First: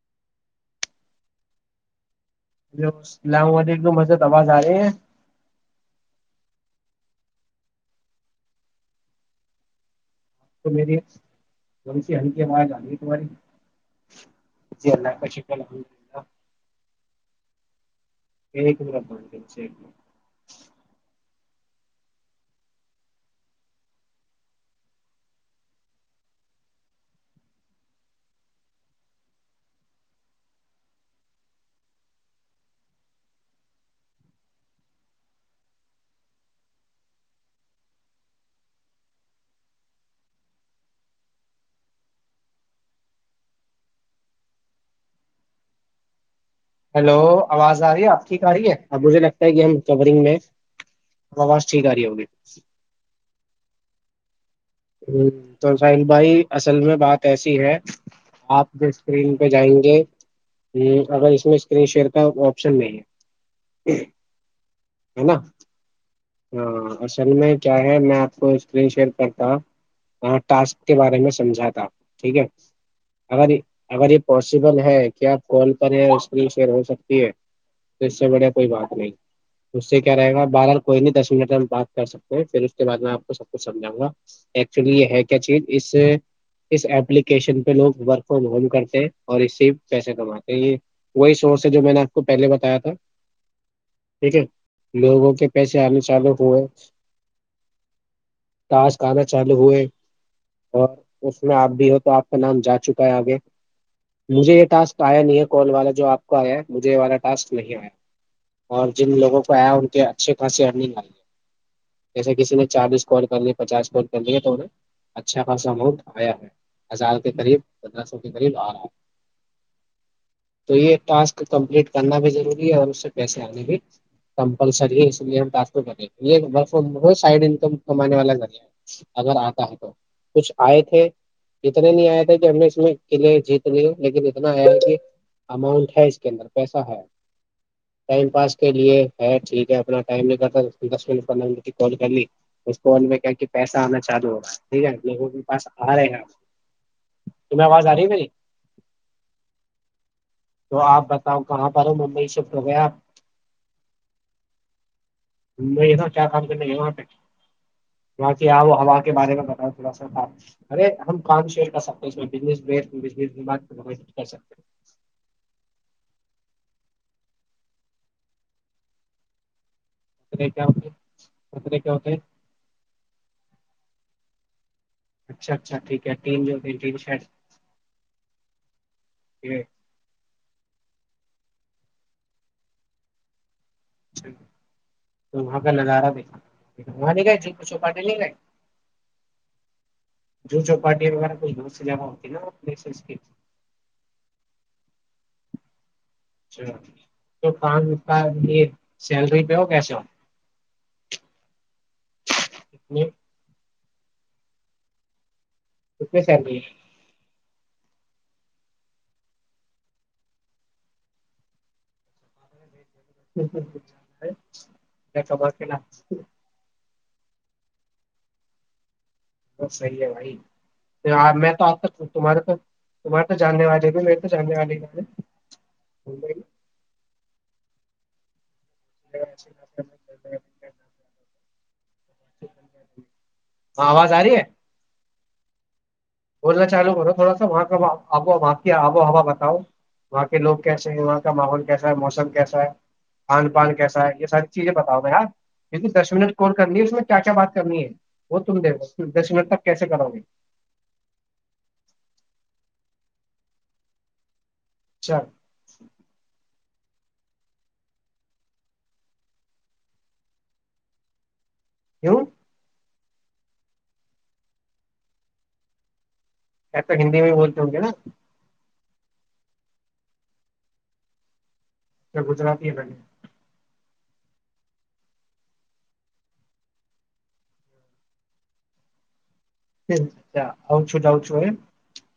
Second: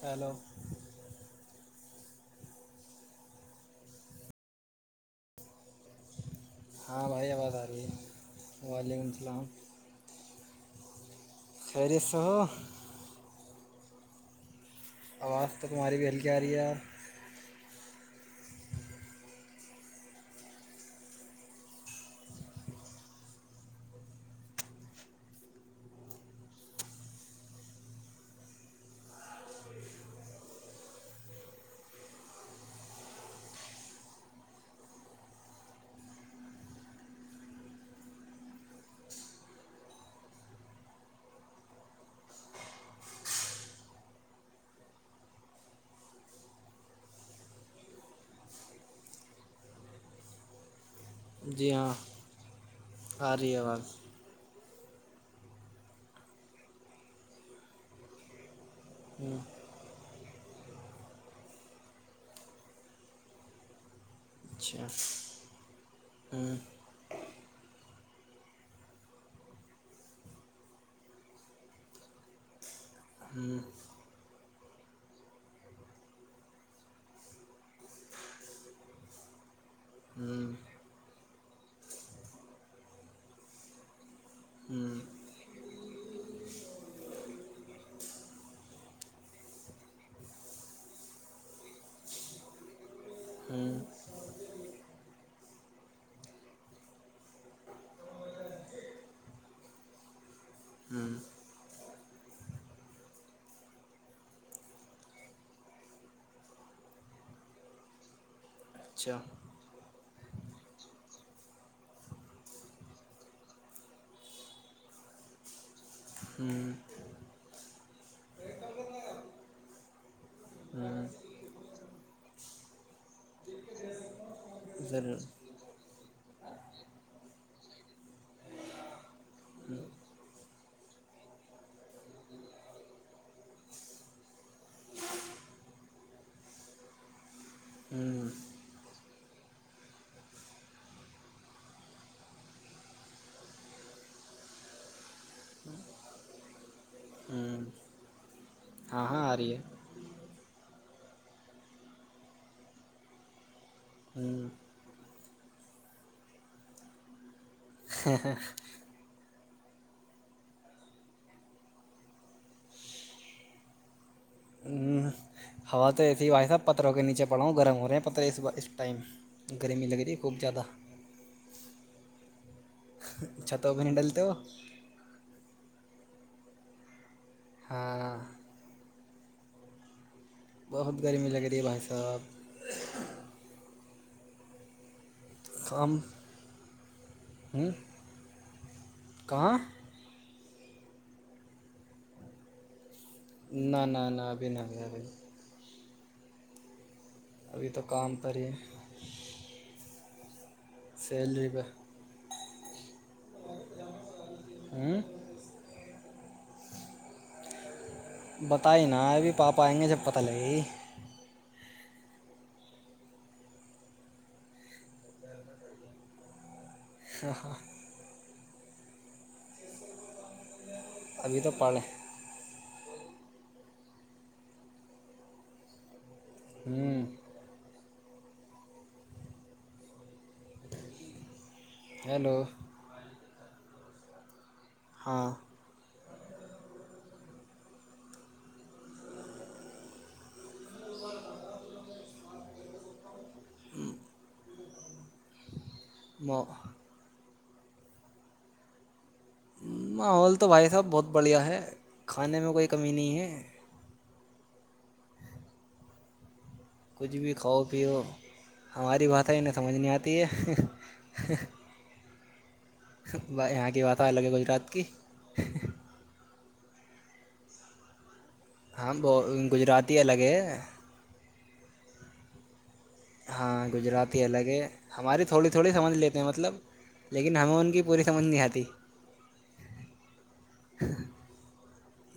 Hello hello اللام علیکم حضرت آواز آ رہی ہے ہاں بھائی آواز آ رہی ہے وعلیکم السلام تو میری تھوڑی خیریت سی سے ہلکی ہو اواز ارہی ہے تمہاری [unintelligible] جی اللہ کا آواز شکر تو تمہاری بھی ہے ہلکی آ رہی ہے یار ایک منٹ ہلو آواز آ رہی ہے آپ ٹھیک آ رہی ہے اب مجھے لگتا ہے کہ ہم کورنگ میں آواز جی ٹھیک ہاں آ رہی ہوگی آ رہی ہے آواز ہ تو ساحل بھائی اصل میں بات ایسی ہے آپ جو اسکرین ہوں، پہ جائیں گے ہ اگر اس میں اسکرین شیئر کا آپشن نہیں ہے اچھا ہے نا ہوں ہاں جن میں کیا ہے میں آ کو اسکرین شیئر کرتا ہ ٹاسک کے بارے میں سمجھا تھا ٹھیک ہے اگر ہوں اگر یہ پاسبل ہے کہ آپ فال پر اسکری شیئر ہو سکتی ہے تو اس سے بڑھیا کوئی بات نہیں اس سے کیا رہے گا ہوں بار بار کوئی نہیں دس منٹ میں ہم بات کر سکتے پھر اس کے بعد میں آپ کو سب کچھ سمجاؤں گا ایکچولی ہوں یہ ہے کیا چیز اس اس ایلیکیشن پہ لوگ ورک فرام ہوم کرتے ہیں اور اسسی پیسے کماتے ہیں یہ وہی سورس ہے جو میں نے آپ کو پہلے بتایا تھا ہوں ٹھیک لوگوں کے پیسے آنے چالو ہوئے ٹاسک انا چالو ہوئے اور ہوں اس میں آپ بھی ہو تو آپ کا نام جا چکا ہے آگے مجھے یہ ٹسک آیا نہیں ہے کال والا جو آپ کا آیا مجھے یہ والا ٹاسک نہیں آیا اور جن اچھا لوگوں کو آیا ان کے اچھے خاصی ارگ آ جیسے کسی نے چالیس کال کر لی پچاس کال کرے توے اچھا خاصہ اماؤنٹ ہوں ہزار قریب پندرہ سو کے قریب آ رہا ہے تو یہ ہوں ٹاسک کمپلیٹ کرنا بھی ضروری ہے اور اس سے پیسے آنے بھی کمپلسری ہے ضرور اس لیے ہم ٹاسک کو کر رہے ہیں یہ ب وہ سائڈ انکم کمانے والا ذریعہ ہے اگر آتا ہے تو کچھ آئے تھے اتنے نہیں آئے تھے کہ ہم نے اس میں کلے جیت لی لیکن اتنا آیا ہے کہ اماؤنٹ ہے اس کے اندر پیسا ہے ٹائم ہوں پاس کے لیے ٹھیک ہے اپنا ٹائم نہیںگ کرتا دس منٹ پندرہ منٹ کی کال کر لی اس فون میں کیا کہ پیسہ آنا جادو ہوگا ٹھیک ہے یہ کے پاس آ رہے ہیں آپ ہوں تمہیں آواز آ رہی میری ہاں ہاں ارہی ہے تو آپ بتاؤ کہاں پر ہ ممبئی شفٹ ہو گئے اپ ہوں گیاپ ممبئی میں کیا کام کرنے گے وہاں پہ [unintelligible] [unintelligible] ہ ہوا تو ایسی ہی بھائی صاحب پتھروں کے نیچے پڑاوں گرم ہو رہے ہیں پتر اس بار اس ٹائم گرمی لگ رہی خوب خطرے زیادہ کیا ہوتے ہیں؟ خطرے کیا ہوتے ہیں اچھا تو ابھی نہیں ڈلتے ہو اچھا اچھا ٹھیک ہے تین جوین شرٹ ہاں [unintelligible] بہت گرمی لگے رہیے بھائی صاحب چلو تو وہاں پہ کام نظارا دیکھا وہاں نہیں گئے ج ہوں چوپاٹٹی نہیں گئے کہاں جو چوپاٹی وغیرہ کوئی سے جانہ ہوتی نا پ نہ نہ نہ ابھی نہیں ابھی [inaudible] تو ابھی کام کا پر ہی یہ سیلری پہ ہو کیسے ہو سیلری کا اتنی [inaudible] [inaudible] کتنے سیلری ہے بت ہی نا ابھی پاپا آئیں گے جب پتہ لگے گ [unintelligible] [inaudible] بس صحیح ہے بھائی ابھی میں تو آ پڑھ تک ہوں تمہارے پ تہارے تو جاننے والے بھی میرے تو جاننے والے گ ہم [inaudible] ہیلو ہاں آواز آ رہی ہے ہاں بولنا چالو کرو تھوڑا سا وہاں کا کی آب و ہوا بتاؤ وہاں کہ لوگ کیسے ہیں وہاں کا ماحول کیسا ہے موسم کیسا ہے کھان پان کیسا ہے یہ ساری چیزیں بتاؤ بھے ہاں لیکن دس منٹ کال کرنی ہے اس میں کیا کیا بات کمی ہے وہ تم دیکھو دس منٹ تک کیسے کرو گے ب بڑھیا ہے کھانے میں کوئی کمی نہیں ہے اچھا کچھ بھی کھاؤ پیو ہماری باتیں انہیں سمجھ نہیں آتی ہے کیوں بھایی یہاں کی باتہ الگ ہے گجرات کی ہندی میں بھی بولتے ہوں گے نا ہاں تو گجراتی الگ ہے کیا گجرات الگ ہیں ہاں گجراتی الگ ہیں ہماری تھوڑی تھوڑی سمجھ لیتے ہیں مطلب لیکن ہمیں ان کی پوری سمجھ نہیں آتی کیا آؤ چو جاؤ چو ا [inaudible]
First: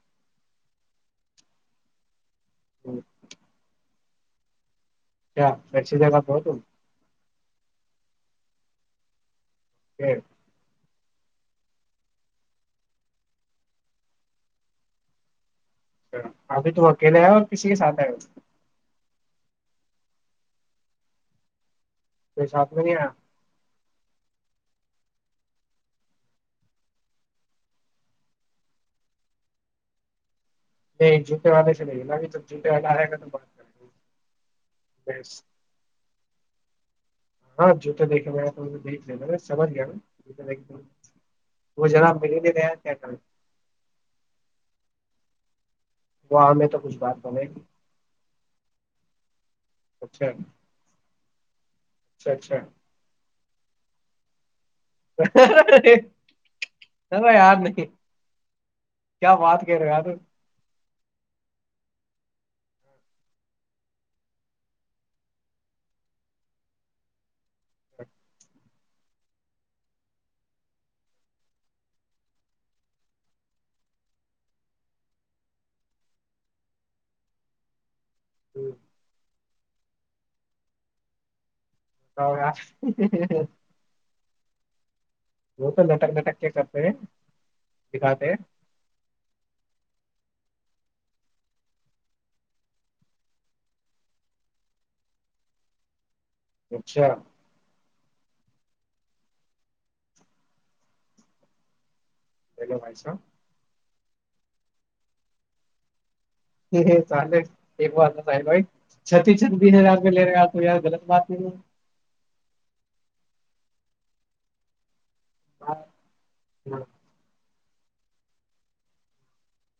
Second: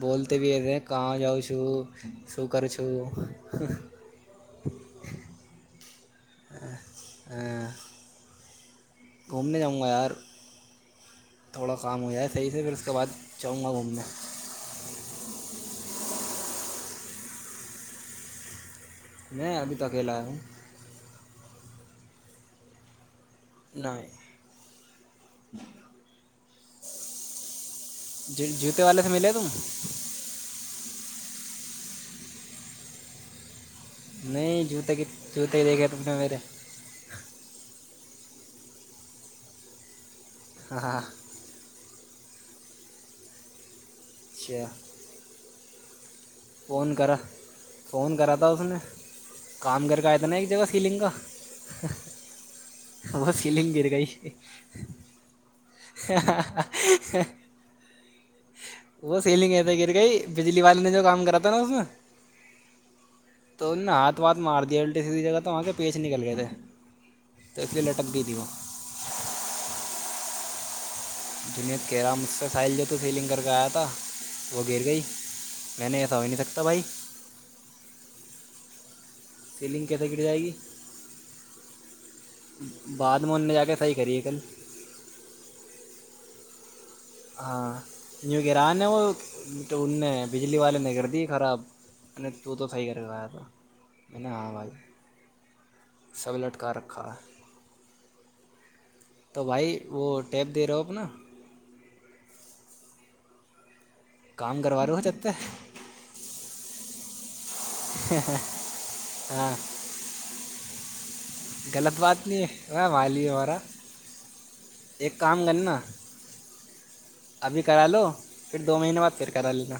بولتے کہاں جاؤ شروع [inaudible] ہو کرو چھپ [inaudible] [unintelligible] [inaudible] گھومنے جاؤں گا یار تھوڑا کام ہو جائے صحیح سے پھر اس کے بعد جاؤں گا گھومنے اچھا ابھی تم اکیلے آئے ہو اور کسی کے ساتھ آئے ہو میں ابھی تو اکیلا آیا ہوں کوئ ساتھ میں نہیں آیا نہیں جوتے والے سے ملے تم نہیں جوتے والے سے نہیں ہم تو جوتے والا آیا گا تو بات کریں نہیں جوتے کے گے بس جوتے ہی رہ گے میرے دیکے گا تو دیکھ لایا سمجھ گیا نا ہاں وہ جرا [unintelligible] اچھا وہاں میں تو فون کچھ کرا بات کریں فون کرا تھا اس نے کام کر کے آیا اچھا تھا نا ایک جگہ سیلنگ کا اچھا اچھا وہ سیلنگ گر گئی ارے یار نہیں وہ سیلینگ بات کیسے کہہ رہے ہو گر یار گئ بجلی و کام کرا تھا نا اس تو ہاتھ واتھ مار دیا الٹی سھی جگہ تو وہ کے پیچ نکل گئے تھے تو اس لیے لٹک گئی تھی وہ جنید کہ را مجھ سے سائل جو تو سیلنگ کر کے آیا تھا وہ گر گئی میں نے ایسا ہو نہیں سکتا بھائی [unintelligible] سیلنگ کیسے گر جائے گی بعد میں ان نے جا کے صحیح کری ہے کل وہ تو لٹک لٹک [unintelligible] ہاں دکھاتے ہیں جو گران ہیں وہ ڈونڈنے ہیں بجلی والے نے کر دی خراب ت تو تہ سئی کرنے آیا تھا تو میں نے ہاں بھائی سب لٹکا رکھا اچھا ہے تو بھائی وہ ٹیب دے رہے ہو اپنا ہیلو بھائی ساہ کام کروا رہے ہو چبتے چے ایک بات نہ س بھائی چھتی چھ ہاں بی ہزار پہ لے رہے آ تو یار غلط بات نہیں ہے غلط بات نہیں ہے وہ مالی ہے ہمارا ایک کام کرنا ہاں ابھی کرا لو پھر دو مہینے بعد پھر کرا لینا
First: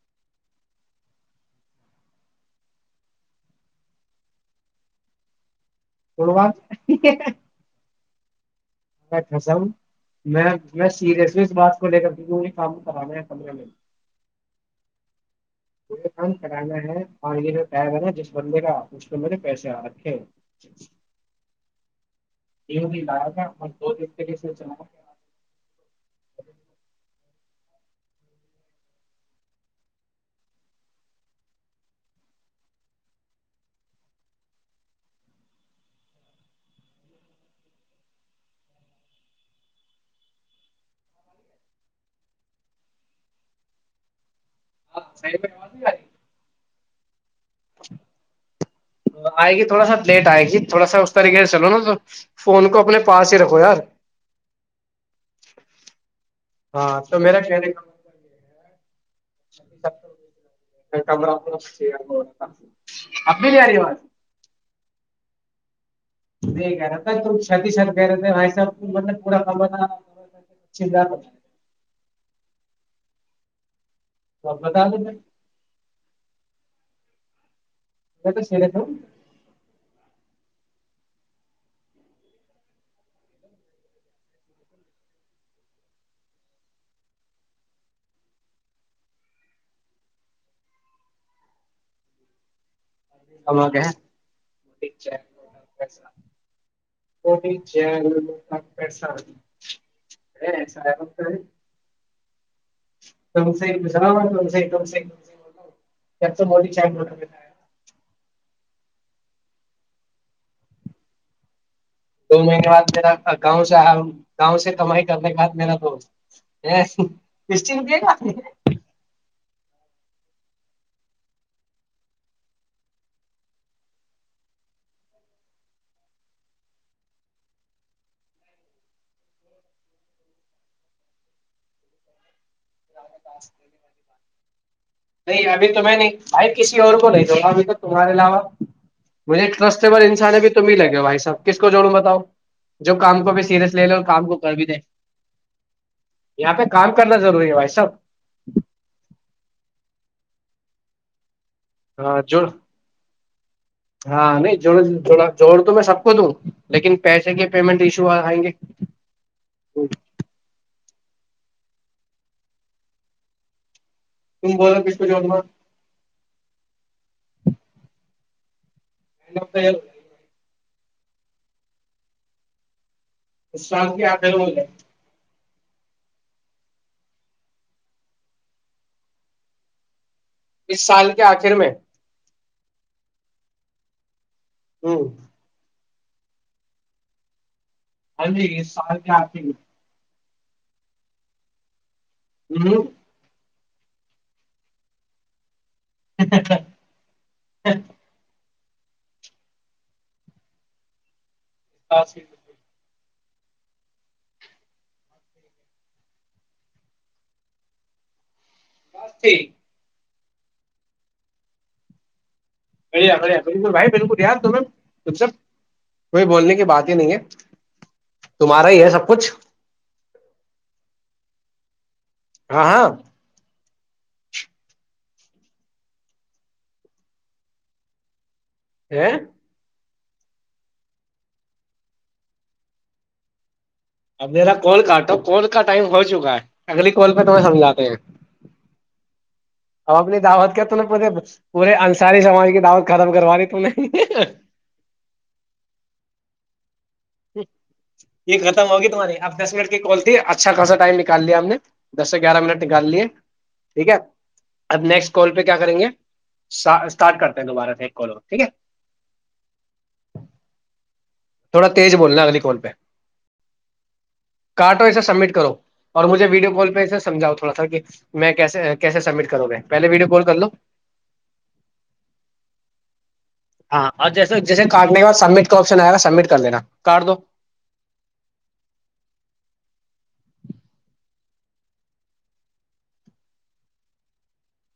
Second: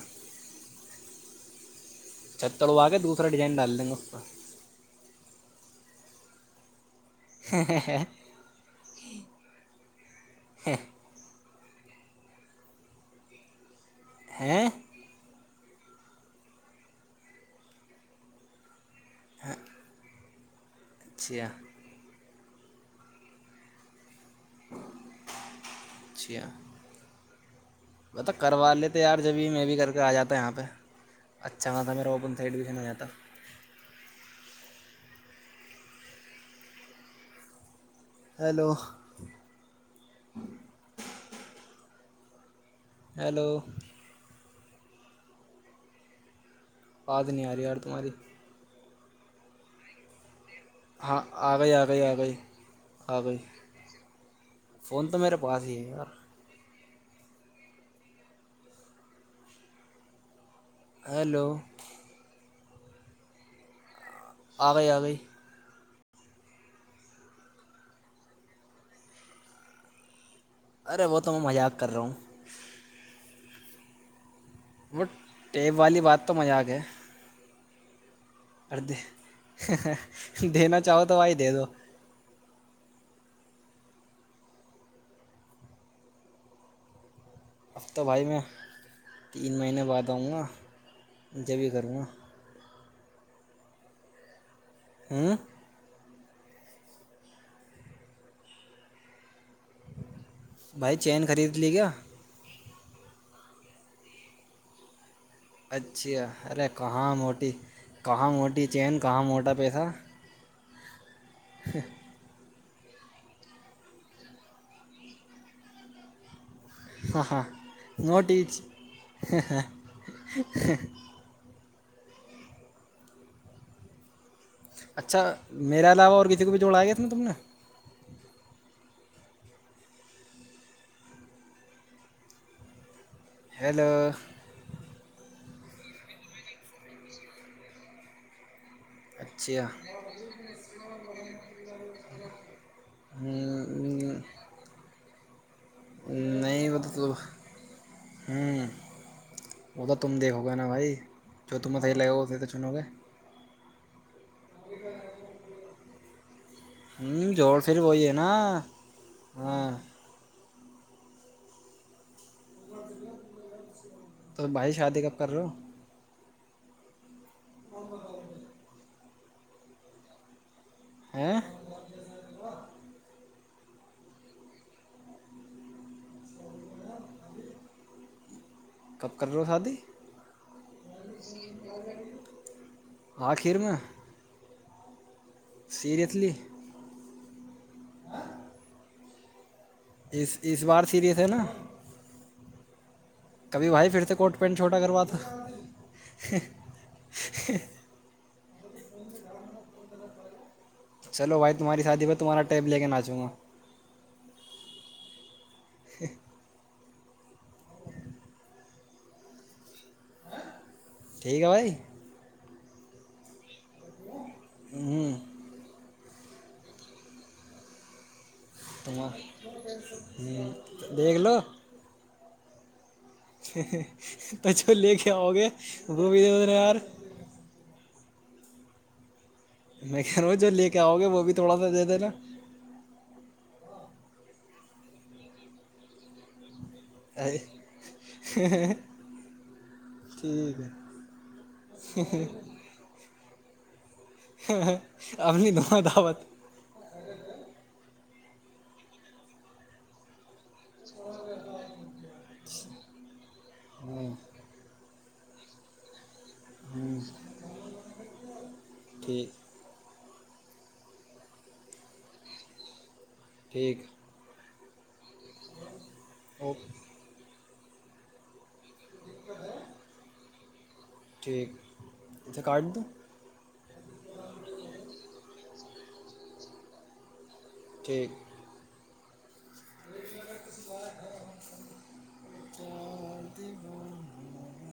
چتر وہ آ کے دوسرا ڈیزائن ڈال دیں گے اس کا تھ بات ہاں ہاں ہاں سم میں میں سیریس بات کو لے کر کے کام کرانا ہے پندرہ من ہیں پ یہ کام کرانا ہے اور یہ جو ٹائب ہے نا جس بندے کا [inaudible] اس پہ مجھے پیسے آرکھے ہے جچ اچھا [inaudible] [inaudible] ابے تو کروا لیتے یار جبھی میں بھی گھر پہ آ جاتا یہاں پہ اچھا ہوتا اگر سے ایڈمیشن ہو جاتا ہیلو ہیلو ہاں بھائی آواز نہیں آرہی آواز نہیں آ رہی یار تمہاری آئے گی تھوڑا سا لیٹ آئے گی تھوڑا سا اس ہاں طریقے سے آ چلو گئی نا آ تو گئی آ گئی فون کو اپنے آ پاس ہی گئی رکھو یار فون تو میرے پاس ہی ہے یار ہاں تو میرا کہنے کا مطلب یہ ہے کہ ہیلو کمر [inaudible] اب کلیئر آرہی ہے آواز آگئی آگئی [inaudible] ارے رہا وہ تو تھا۔ میں مذاق کر رہا ہوں تو اب بتا دو وہ میں ٹیپ والی بات تو مذاق ہے تو سیریس ہوں کردے دینا چاہو تو بھائی دے دو اب تو بھائی میں تین مہینے بعد آؤں گا جبھی کروں گا آوگ ہوں مسا کوٹی ج پسا بھائی چین خرید لی کیا [inaudible] اچھی جب تو ارے موٹی چائ کہاں موٹی کہاں موٹی چین کہاں موٹا پیسہ [unintelligible] دو مہینے بعد میرا گاؤں سے آیا گاؤں سے کمائی کرنے کے بعد میرا دوست ہاہا اسٹی روپے کا موٹی [inaudible] اچھا میرے علاوہ اور کسی کو بھی جوڑایا گیا تھا نا تم نے [inaudible] ہیلو نہیں ابھی تو میں نے بھائی کسی اور کو نہیں [inaudible] ابھی تو تمہارے علاوہ مجھے اچھا ٹرسٹب انسان بھی تو م ل گے بھائی صحب کس کو جوڑوں بتاؤں جو کام کو بھی سیریس لے لے اور کام کو کر بھی دے یہاں پہ نہیں وہ کام تو کرنا ضروری ہے بھائی صاب [unintelligible] ہوں [unintelligible] وہ تو تم دیکھو گے نا بھائی [unintelligible] جو ت میں تھ لے ہاں تھے تو جوڑ چو ن ہو گئے [unintelligible] ہاں نہیں جو جور تو میں سب [unintelligible] کو [unintelligible] لیکن ہوں پیسے کے جوڑ پھر پیمنٹ وہی ایشو ہے آ نا آیں گے ہاں [unintelligible] تو تم بھائی بولاو کس شادی کو کب کر جورم رہے ہو [inaudible] [unintelligible] [unintelligible] [unintelligible] ہاں [unintelligible] اس سال کیا آد ہے بولے کب کر رہے ہو شادی [unintelligible] اس سال کے آخر میں [unintelligible] آخیر میں [unintelligible] ہ [unintelligible] سریسلی [unintelligible] ارے یہ سال کیا آتی [unintelligible] اس اس بار سیریس ہے نا [unintelligible] ہ [unintelligible] کبھی بھائی پھرتے کوٹ پینٹ چھوٹا کروات تو [unintelligible] [inaudible] [unintelligible] چلو و [unintelligible] تمہاریادی ب تمہ ٹ ل کے آاؤںا [unintelligible] [inaudible] [unintelligible] بس ٹھیک ہے بھائی [unintelligible] کھیا کڑے [unintelligible] بالکل بھائی بالکل یاد تمیں ہوں کچھ سب [unintelligible] کوئی بولنے کی بات ہی نہیں ہے [unintelligible] ہی ہے سب تومار کچھ یہ [unintelligible] بیگلو [unintelligible] ہاں ہاں [unintelligible] تو جھ لے کے آؤ گے وہبد ن ار [unintelligible] ا [unintelligible] میں کہ رہا جو لے کے آؤ گے وہ بھی تھوڑا سا دے دینا اب میرا کال کا تو کال کا ٹائم ہو چکا ہے [unintelligible] اگلی کال پہ تمہیں سمجھاتے ہیں اب اپنی دعوت ٹھیک کے ہے تو پورے انصاری سماج کی دعوت ختم کروانی ت نے انی د دوت ہ یہ ختم ہوگی تمہاری اب دس منٹ کی کال تھی اچھا خاصا ٹائم نکال لیا ہم نے دس سے گیارہ منٹ نکال لیے ٹھیک ہے ہوں اب نیکسٹ کال پہ کیا کریں گے ہوں اسٹارٹ کرتے ہیں دوبارہ سے ایک کالو ٹھیک ہے ٹھیک تھوڑا تیز بولنا اگلی کوال پہ ٹھیک کاٹ وس سبمٹ کرو اور مجھے ویڈیو او کال پہ ایےمجھؤ تو ڑا تھا کہ میں کیس کیسے سبمٹ کر گے پہے ویڈیو کال کر لو ٹھیک اے کاٹ دو ہاں اور جیسے جیسے کاٹنے کے بع سبمٹ کا آپشن آئے گا سبمٹ کر دینا کاٹ دو ٹھیک تو بن